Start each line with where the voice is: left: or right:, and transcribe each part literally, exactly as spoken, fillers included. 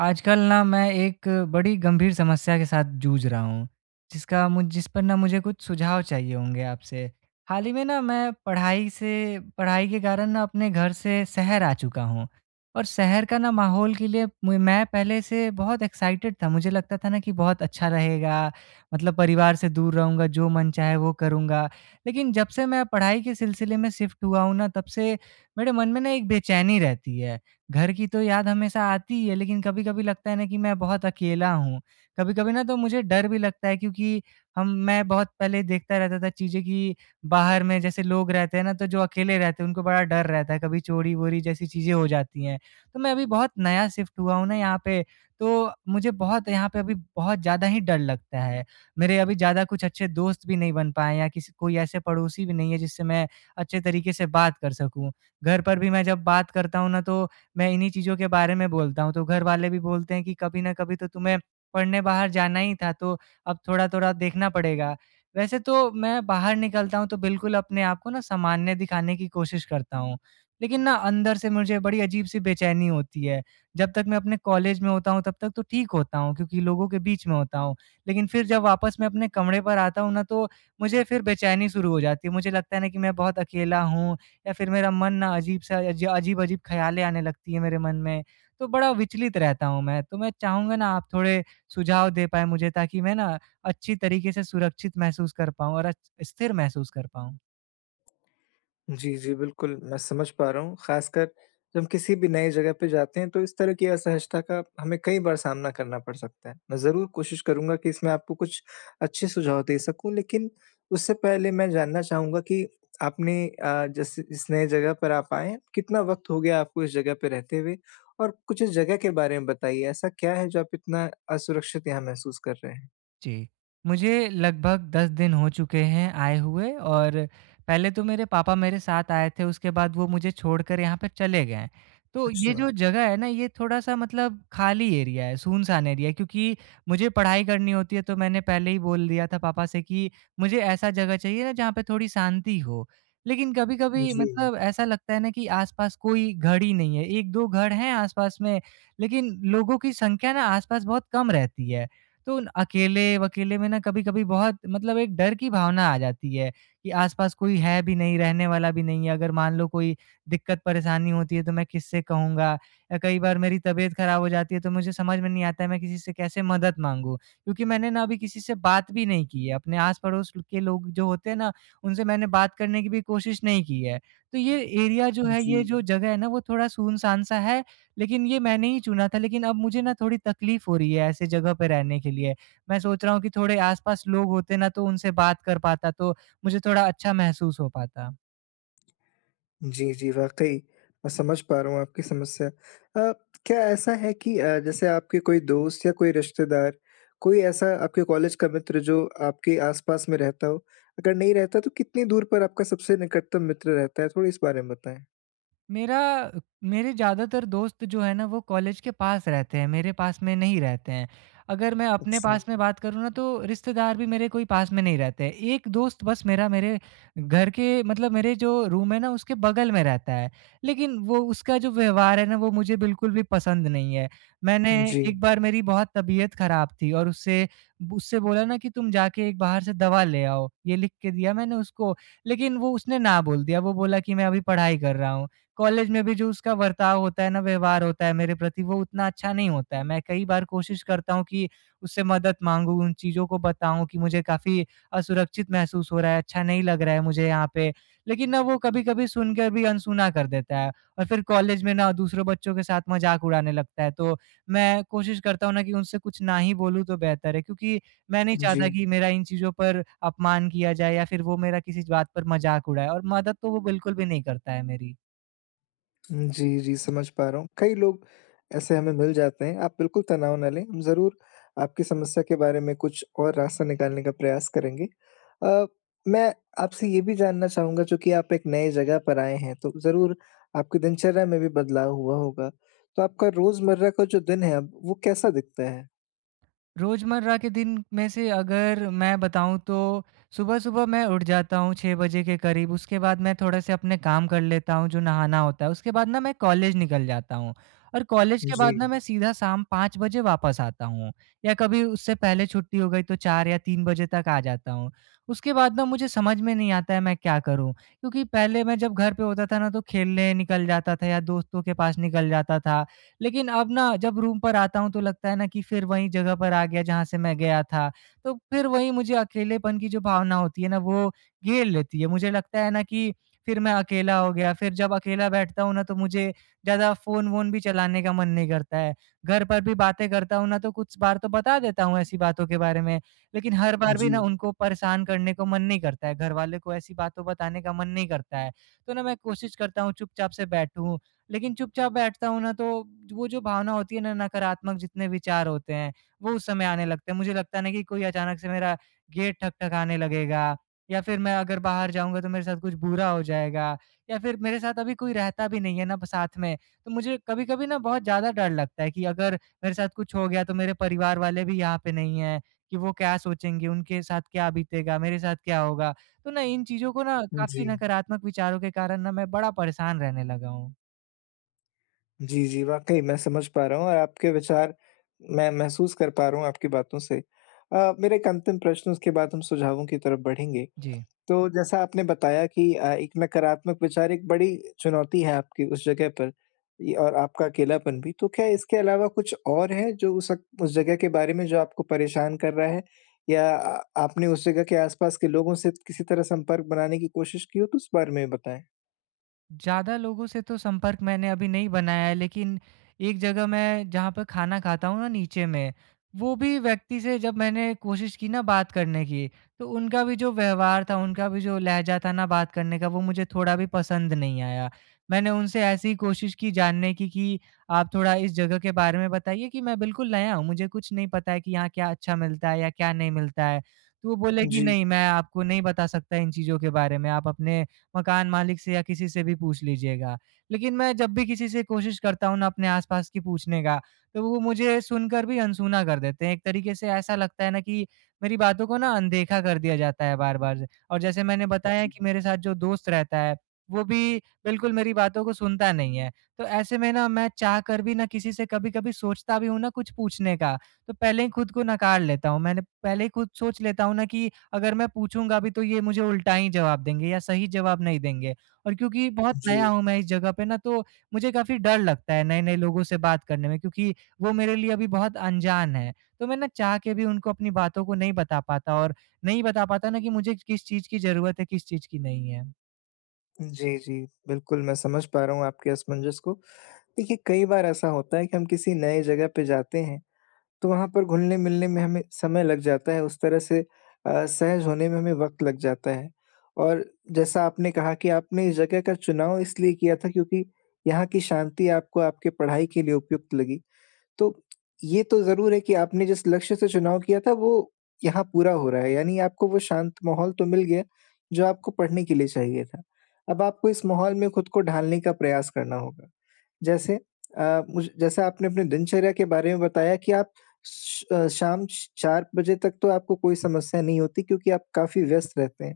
right: आजकल ना मैं एक बड़ी गंभीर समस्या के साथ जूझ रहा हूँ, जिसका मुझ जिस पर ना मुझे कुछ सुझाव चाहिए होंगे आपसे। हाल ही में ना मैं पढ़ाई से पढ़ाई के कारण ना अपने घर से शहर आ चुका हूँ और शहर का ना माहौल के लिए मु मैं पहले से बहुत एक्साइटेड था। मुझे लगता था ना कि बहुत अच्छा रहेगा, मतलब परिवार से दूर रहूँगा, जो मन चाहे वो करूँगा। लेकिन जब से मैं पढ़ाई के सिलसिले में शिफ्ट हुआ हूँ ना, तब से मेरे मन में ना एक बेचैनी रहती है। घर की तो याद हमेशा आती ही है, लेकिन कभी-कभी लगता है ना कि मैं बहुत अकेला हूँ। कभी-कभी ना तो मुझे डर भी लगता है, क्योंकि हम मैं बहुत पहले देखता रहता था चीज़ें कि बाहर में जैसे लोग रहते हैं ना, तो जो अकेले रहते हैं उनको बड़ा डर रहता है, कभी चोरी-वोरी जैसी चीज़ें हो जाती हैं। तो मैं अभी बहुत नया शिफ्ट हुआ हूँ ना यहाँ पे, तो मुझे बहुत यहाँ पे अभी बहुत ज़्यादा ही डर लगता है। मेरे अभी ज़्यादा कुछ अच्छे दोस्त भी नहीं बन पाए हैं या किसी कोई ऐसे पड़ोसी भी नहीं है जिससे मैं अच्छे तरीके से बात कर सकूँ। घर पर भी मैं जब बात करता हूँ ना, तो मैं इन्हीं चीज़ों के बारे में बोलता हूँ। तो घर वाले भी बोलते हैं कि कभी न कभी तो तुम्हें पढ़ने बाहर जाना ही था, तो अब थोड़ा-थोड़ा देखना पड़ेगा। वैसे तो मैं बाहर निकलता हूँ तो बिल्कुल अपने आप को ना सामान्य दिखाने की कोशिश करता हूँ। लेकिन ना अंदर से मुझे बड़ी अजीब-सी बेचैनी होती है। जब तक मैं अपने कॉलेज में होता हूँ तब तक तो ठीक होता हूँ, क्योंकि लोगों के बीच में होता हूँ। लेकिन फिर जब वापस मैं अपने कमरे पर आता हूँ ना, तो मुझे फिर बेचैनी शुरू हो जाती है। मुझे लगता है ना कि मैं बहुत अकेला हूँ या फिर मेरा मन ना अजीब सा अज अजीब-अजीब ख़्यालें आने लगती हैं मेरे मन में, तो बड़ा विचलित रहता हूँ मैं। तो मैं चाहूँगा ना आप थोड़े सुझाव दे पाएँ मुझे, ताकि मैं ना अच्छी तरीके से सुरक्षित महसूस कर पाऊँ और अच स्थिर महसूस कर पाऊँ।
left: जी, जी, बिल्कुल, मैं समझ पा रहा हूँ, ख़ासकर जब हम किसी भी नई जगह पे जाते हैं, तो इस तरह की असहजता का हमें कई बार सामना करना पड़ सकता है। मैं ज़रूर कोशिश करूँगा कि इसमें आपको कुछ अच्छे सुझाव दे सकूँ, लेकिन उससे पहले मैं जानना चाहूँगा कि आपने अ, जैसे इस नई जगह पर आप आए हैं, कितना वक़्त हो गया आपको इस जगह पे रहते हुए? और कुछ इस जगह के बारे में बताइए, ऐसा क्या है जो आप इतना असुरक्षित यहाँ महसूस कर रहे हैं?
right: जी, मुझे लगभग दस दिन हो चुके हैं आए हुए और पहले तो मेरे पापा मेरे साथ आए थे, उसके बाद वो मुझे छोड़कर यहाँ पे चले गए हैं। तो ये
left: अच्छा,
right: जो जगह है ना, ये थोड़ा-सा मतलब खाली एरिया है, सुनसान एरिया है, क्योंकि मुझे पढ़ाई करनी होती है, तो मैंने पहले ही बोल दिया था पापा से कि मुझे ऐसा जगह चाहिए ना, जहाँ पे थोड़ी शांति हो। लेकिन कभी-कभी
left: जी,
right: मतलब ऐसा लगता है ना कि आस-पास कोई घर ही नहीं है, एक दो घर हैं आस-पास में, लेकिन लोगों की संख्या ना आस-पास बहुत कम रहती है। तो उन अकेले-वकेले में ना कभी-कभी बहुत मतलब एक डर की भावना आ जाती है कि आस-पास कोई है भी नहीं, रहने वाला भी नहीं है। अगर मान लो कोई दिक्कत-परेशानी होती है, तो मैं किससे कहूँगा? या कई बार मेरी तबीयत खराब हो जाती है, तो मुझे समझ में नहीं आता है मैं किसी से कैसे मदद माँगूँ? क्योंकि मैंने ना अभी किसी से बात भी नहीं की है। अपने आस-पड़ोस के लोग जो होते हैं ना, उनसे मैंने बात करने की भी कोशिश नहीं की है। तो ये एरिया जो है,
left: जी।
right: ये जो जगह है ना वो थोड़ा सुनसान सा है, लेकिन ये मैंने ही चुना था, लेकिन अब मुझे ना थोड़ी तकलीफ़ हो रही है ऐसे जगह पे रहने के लिए। मैं सोच रहा हूँ कि थोड़े आस-पास लोग होते ना तो उनसे बात कर पाता, तो मुझे थोड़ा अच्छा महसूस हो पाता।
left: जी, जी, वाक़ई मैं समझ पा रहा हूँ आपकी समस्या। अ, क्या ऐसा है कि अ, जैसे आपके कोई दोस्त या कोई रिश्तेदार, कोई ऐसा आपके कॉलेज का मित्र जो आपके आस-पास में रहता हो? अगर नहीं रहता तो कितनी दूर पर आपका सबसे निकटतम मित्र रहता है? थोड़ा इस बारे में बताएँ।
right: मेरा मेरे ज़्यादातर दोस्त जो है ना वो कॉलेज के पास रहते हैं, मेरे पास में नहीं रहते हैं। अगर मैं अपने
left: अच्छा।
right: पास में बात करूँ ना तो रिश्तेदार भी मेरे कोई पास में नहीं रहते हैं। एक दोस्त बस मेरा मेरे घर के मतलब मेरे जो रूम है ना उसके बगल में रहता है। लेकिन वो उसका जो व्यवहार है ना वो मुझे बिल्कुल भी पसंद नहीं है। मैंने
left: जी,
right: एक बार मेरी बहुत तबीयत ख़राब थी और उससे उससे बोला ना कि तुम जाके एक बाहर से दवा ले आओ, ये लिख के दिया मैंने उसको। लेकिन वो उसने ना बोल दिया, वो बोला कि मैं अभी पढ़ाई कर रहा हूँ। कॉलेज में भी जो उसका बर्ताव होता है ना, व्यवहार होता है मेरे प्रति वो उतना अच्छा नहीं होता है। मैं कई बार कोशिश करता हूँ कि उससे मदद माँगूँ, उन चीज़ों को बताऊँ कि मुझे काफ़ी असुरक्षित महसूस हो रहा है, अच्छा नहीं लग रहा है मुझे यहाँ पे। लेकिन ना वो कभी-कभी सुनकर भी अनसुना कर देता है और फिर कॉलेज में ना दूसरे बच्चों के साथ मज़ाक उड़ाने लगता है। तो मैं कोशिश करता हूँ ना कि उनसे कुछ ना ही बोलूँ तो बेहतर है, क्योंकि मैं नहीं
left: जी।
right: चाहता कि मेरा इन चीज़ों पर अपमान किया जाए या फिर वो मेरा किसी बात पर मज़ाक उड़ाए, और मदद तो वो बिल्कुल भी नहीं करता है मेरी।
left: जी, जी, समझ पा रहा हूँ। कई लोग ऐसे हमें मिल जाते हैं, आप बिल्कुल तनाव ना लें, हम ज़रूर आपकी समस्या के बारे में कुछ और रास्ता निकालने का प्रयास करेंगे। अ, मैं आपसे ये भी जानना चाहूँगा, चूँकि आप एक नए जगह पर आए हैं, तो ज़रूर आपकी दिनचर्या में भी बदलाव हुआ होगा। तो आपका रोज़मर्रा का जो दिन है अब, वो कैसा दिखता है?
right: रोज़मर्रा के दिन में से अगर मैं बताऊँ, तो सुबह-सुबह मैं उठ जाता हूँ छह बजे के करीब, उसके बाद मैं थोड़े-से अपने काम कर लेता हूँ, जो नहाना होता है, उसके बाद ना मैं कॉलेज निकल जाता हूँ और कॉलेज के
left: जी,
right: बाद ना मैं सीधा शाम पाँच बजे वापस आता हूँ या कभी उससे पहले छुट्टी हो गई तो चार या तीन बजे तक आ जाता हूँ। उसके बाद ना मुझे समझ में नहीं आता है मैं क्या करूँ? क्योंकि पहले मैं जब घर पे होता था ना तो खेलने निकल जाता था या दोस्तों के पास निकल जाता था, लेकिन अब ना जब रूम पर आता हूँ तो लगता है ना कि फिर वही जगह पर आ गया जहाँ से मैं गया था। तो फिर वही मुझे अकेलेपन की जो भावना होती है ना वो घेर लेती है। मुझे लगता है ना कि फिर मैं अकेला हो गया, फिर जब अकेला बैठता हूँ ना तो मुझे ज़्यादा फ़ोन-वोन भी चलाने का मन नहीं करता है। घर पर भी बातें करता हूँ ना तो कुछ बार तो बता देता हूँ ऐसी बातों के बारे में, लेकिन हर बार
left: जी,
right: भी ना उनको परेशान करने को मन नहीं करता है। घरवाले को ऐसी बातों बताने का मन नहीं करता है। तो ना मैं कोशिश करता हूँ चुपचाप से बैठूँ, लेकिन चुपचाप बैठता हूँ ना, तो वो जो भावना होती है ना, नकारात्मक जितने विचार होते हैं, वो उस समय आने लगते हैं। मुझे लगता है ना कि कोई अचानक से मेरा गेट ठक-ठकाने लगेगा या फिर मैं अगर बाहर जाऊँगा, तो मेरे साथ कुछ बुरा हो जाएगा या फिर मेरे साथ अभी कोई रहता भी नहीं है ना ब साथ में। तो मुझे कभी-कभी ना बहुत ज़्यादा डर लगता है कि अगर मेरे साथ कुछ हो गया, तो मेरे परिवार वाले भी यहाँ पे नहीं हैं कि वो क्या सोचेंगे, उनके साथ क्या बीतेगा, मेरे साथ क्या होगा? तो ना इन चीज़ों को ना
left: जी।
right: काफ़ी नकारात्मक विचारों के कारण ना मैं बड़ा परेशान रहने लगा हूँ।
left: जी, जी, वाक़ई मैं समझ पा रहा हूँ, और आपके विचार मैं महसूस कर पा रहा हूँ आपकी बातों से। अ, मेरा एक अंतिम प्रश्न, उसके बाद हम सुझावों की तरफ बढ़ेंगे।
right: जी,
left: तो जैसा आपने बताया कि अ, एक नकारात्मक विचार एक बड़ी चुनौती है आपकी उस जगह पर, इ और आपका अकेलापन भी। तो क्या इसके अलावा कुछ और है जो उस अक उस जगह के बारे में जो आपको परेशान कर रहा है? या अ, आपने उस जगह के आस-पास के लोगों से किसी तरह संपर्क बनाने की कोशिश की हो तो उस बारे में बताएँ?
right: ज़्यादा लोगों से तो संपर्क मैंने अभी नहीं बनाया है, लेकिन एक जगह मैं जहाँ पे खाना खाता हूँ ना नीचे में, वो भी व्यक्ति से जब मैंने कोशिश की ना बात करने की, तो उनका भी जो व्यवहार था, उनका भी जो लहज़ा था ना बात करने का, वो मुझे थोड़ा भी पसंद नहीं आया। मैंने उनसे ऐसी ही कोशिश की जानने की कि आप थोड़ा इस जगह के बारे में बताइए कि मैं बिल्कुल नया हूँ, मुझे कुछ नहीं पता है कि यहाँ क्या अच्छा मिलता है या क्या नहीं मिलता है। तो वो बोले कि
left: जी,
right: नहीं, मैं आपको नहीं बता सकता इन चीज़ों के बारे में, आप अपने मकान मालिक से या किसी से भी पूछ लीजिएगा। लेकिन मैं जब भी किसी से कोशिश करता हूँ ना अपने आस-पास की पूछने का, तो वो मुझे सुनकर भी अनसुना कर देते हैं। एक तरीके से ऐसा लगता है ना कि मेरी बातों को ना अनदेखा कर दिया जाता है बार-बार। और जैसे मैंने बताया कि मेरे साथ जो दोस्त रहता है, वो भी बिल्कुल मेरी बातों को सुनता नहीं है। तो ऐसे में ना मैं चाह कर भी ना किसी से कभी-कभी सोचता भी हूँ ना कुछ पूछने का, तो पहले ही खुद को नकार लेता हूँ। मैंने पहले ही खुद सोच लेता हूँ ना कि अगर मैं पूछूँगा भी तो ये मुझे उल्टा ही जवाब देंगे या सही जवाब नहीं देंगे, और क्योंकि बहुत नया
left: जी।
right: हूँ मैं इस जगह पे ना तो मुझे काफ़ी डर लगता है नए-नए लोगों से बात करने में, क्योंकि वो मेरे लिए अभी बहुत अनजान हैं। तो मैं ना चाह के भी उनको अपनी बातों को नहीं बता पाता और नहीं बता पाता ना कि मुझे किस चीज़ की ज़रूरत है, किस चीज़ की नहीं है।
left: जी, जी। बिल्कुल, मैं समझ पा रहा हूँ आपके असमंजस को। देखिए, कई बार ऐसा होता है कि हम किसी नए जगह पे जाते हैं, तो वहाँ पर घुलने-मिलने में हमें समय लग जाता है, उस तरह से अ, सहज होने में हमें वक़्त लग जाता है। और जैसा आपने कहा कि आपने इस जगह का चुनाव इसलिए किया था क्योंकि यहाँ की शांति आपको आपके पढ़ाई के लिए उपयुक्त लगी। तो ये तो ज़रूर है कि आपने जिस लक्ष्य से चुनाव किया था, वो यहाँ पूरा हो रहा है, यानी आपको वो शांत माहौल तो मिल गया जो आपको पढ़ने के लिए चाहिए था। अब आपको इस माहौल में खुद को ढालने का प्रयास करना होगा। जैसे अ, मुझ जैसे आपने अपने दिनचर्या के बारे में बताया कि आप श अ, शाम श चार बजे तक तो आपको कोई समस्या नहीं होती, क्योंकि आप काफ़ी व्यस्त रहते हैं।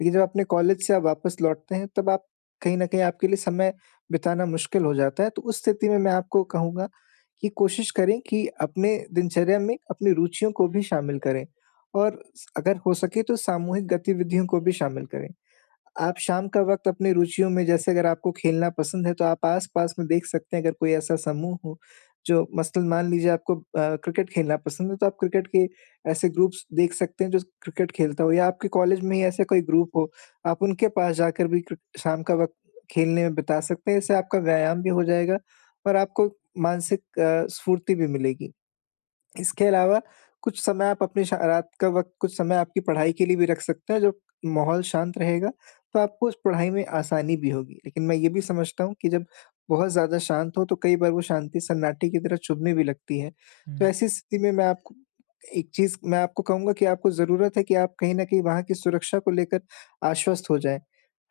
left: लेकिन जब अपने कॉलेज से आप वापस लौटते हैं, तब आप कहीं न कहीं आपके लिए समय बिताना मुश्किल हो जाता है। तो उस स्थिति में मैं आपको कहूँगा कि कोशिश करें कि अपने दिनचर्या में अपनी रुचियों को भी शामिल करें, और स अगर हो सके तो सामूहिक गतिविधियों को भी शामिल करें। आप शाम का वक़्त अपनी रुचियों में, जैसे अगर आपको खेलना पसंद है, तो आप आस-पास में देख सकते हैं अगर कोई ऐसा समूह हो, जो, मसलन मान लीजिए आपको अ, क्रिकेट खेलना पसंद है, तो आप क्रिकेट के ऐसे ग्रुप्स देख सकते हैं जो क्रिकेट खेलता हो, या आपके कॉलेज में ही ऐसा कोई ग्रुप हो, आप उनके पास जाकर भी क्रिक शाम का वक़्त खेलने में बिता सकते हैं। इससे आपका व्यायाम भी हो जाएगा और आपको मानसिक अ, स्फूर्ति भी मिलेगी। इसके अलावा कुछ समय आप अपने शा रात का वक़्त कुछ समय आपकी पढ़ाई के लिए भी रख सकते हैं, जब माहौल शांत रहेगा, तो आपको उस पढ़ाई में आसानी भी होगी। लेकिन मैं ये भी समझता हूँ कि जब बहुत ज़्यादा शांत हो, तो कई बार वो शांति सन्नाटे की तरह चुभने भी लगती है। तो
right: हुँ।
left: ऐसी स्थिति में मैं आपको एक चीज़ मैं आपको कहूँगा कि आपको ज़रूरत है कि आप कहीं न कहीं वहाँ की सुरक्षा को लेकर आश्वस्त हो जाएँ।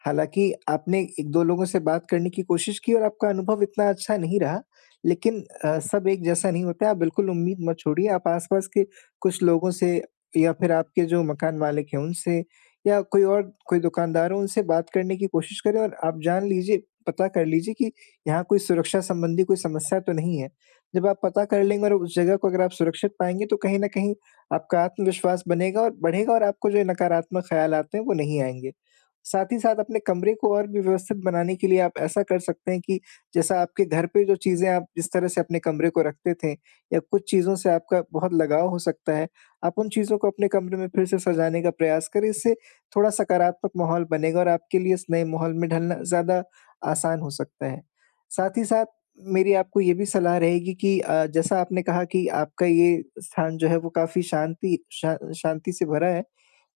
left: हालाँकि आपने एक दो लोगों से बात करने की कोशिश की और आपका अनुभव इतना अच्छा नहीं रहा। लेकिन अ, सब एक जैसा नहीं होता है, आप बिल्कुल उम्मीद मत छोड़िए। आप आस-पास के कुछ लोगों से, या फिर आपके जो मकान मालिक हैं उनसे, या कोई और कोई दुकानदार हो उनसे बात करने की कोशिश करें, और आप जान लीजिए पता कर लीजिए कि यहाँ कोई सुरक्षा संबंधी कोई समस्या तो नहीं है। जब आप पता कर लेंगे और उस जगह को अगर आप सुरक्षित पाएँगे, तो कहीं न कहीं आपका आत्मविश्वास बनेगा और बढ़ेगा, और आपको जो नकारात्मक ख़्याल आते हैं वो नहीं आएँगे। साथ ही साथ अपने कमरे को और भी व्यवस्थित बनाने के लिए आप ऐसा कर सकते हैं कि जैसा आपके घर पे जो चीज़ें आप जिस तरह से अपने कमरे को रखते थे, या कुछ चीज़ों से आपका बहुत लगाव हो सकता है, आप उन चीज़ों को अपने कमरे में फिर से सजाने का प्रयास करें, इससे थोड़ा सकारात्मक माहौल बनेगा और आपके लिए इस नए माहौल में ढलना ज़्यादा आसान हो सकता है। साथ ही साथ मेरी आपको ये भी सलाह रहेगी कि अ, जैसा आपने कहा कि आपका ये स्थान जो है वो काफ़ी शांति शा शांति से भरा है,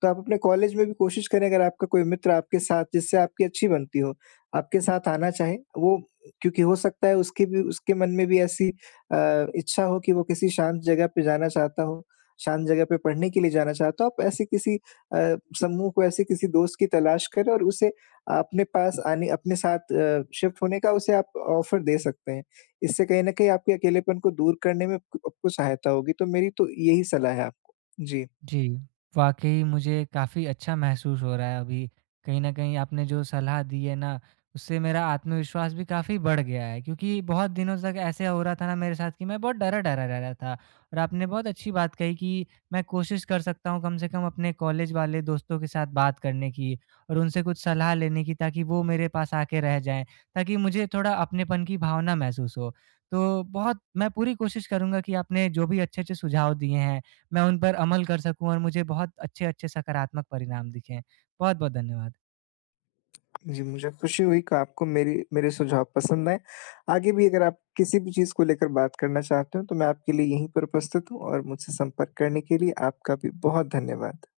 left: तो आप अपने कॉलेज में भी कोशिश करें, अगर आपका कोई मित्र आपके साथ, जिससे आपकी अच्छी बनती हो, आपके साथ आना चाहे, वो, क्योंकि हो सकता है उसके भी उसके मन में भी ऐसी अ, इच्छा हो कि वो किसी शांत जगह पे जाना चाहता हो, शांत जगह पे पढ़ने के लिए जाना चाहता हो। आप ऐसे किसी अ, समूह को ऐसे किसी दोस्त की तलाश करें और उसे अपने पास आने अपने साथ अ, शिफ्ट होने का उसे आप ऑफ़र दे सकते हैं। इससे कहीं न कहीं आपके अकेलेपन को दूर करने में आपको आपको सहायता होगी। तो मेरी तो यही सलाह है आपको। जी।
right: जी, वाक़ई मुझे काफ़ी अच्छा महसूस हो रहा है अभी। कहीं न कहीं आपने जो सलाह दी है ना, उससे मेरा आत्मविश्वास भी काफ़ी बढ़ गया है, क्योंकि बहुत दिनों तक ऐसे हो रहा था ना मेरे साथ कि मैं बहुत डरा-डरा रह रहा था। और आपने बहुत अच्छी बात कही कि मैं कोशिश कर सकता हूँ कम से कम अपने कॉलेज वाले दोस्तों के साथ बात करने की और उनसे कुछ सलाह लेने की, ताकि वो मेरे पास आके रह जाएँ, ताकि मुझे थोड़ा अपनेपन की भावना महसूस हो। तो बहुत मैं पूरी कोशिश करूँगा कि आपने जो भी अच्छे-अच्छे सुझाव दिए हैं मैं उन पर अमल कर सकूँ और मुझे बहुत अच्छे-अच्छे सकारात्मक परिणाम दिखें। बहुत-बहुत धन्यवाद।
left: जी, मुझे खुशी हुई कि आपको मेरी मेरे सुझाव पसंद आए। आगे भी अगर आप किसी भी चीज़ को लेकर बात करना चाहते हो, तो मैं आपके लिए यहीं पर उपस्थित हूँ, और मुझसे संपर्क करने के लिए आपका भी बहुत धन्यवाद।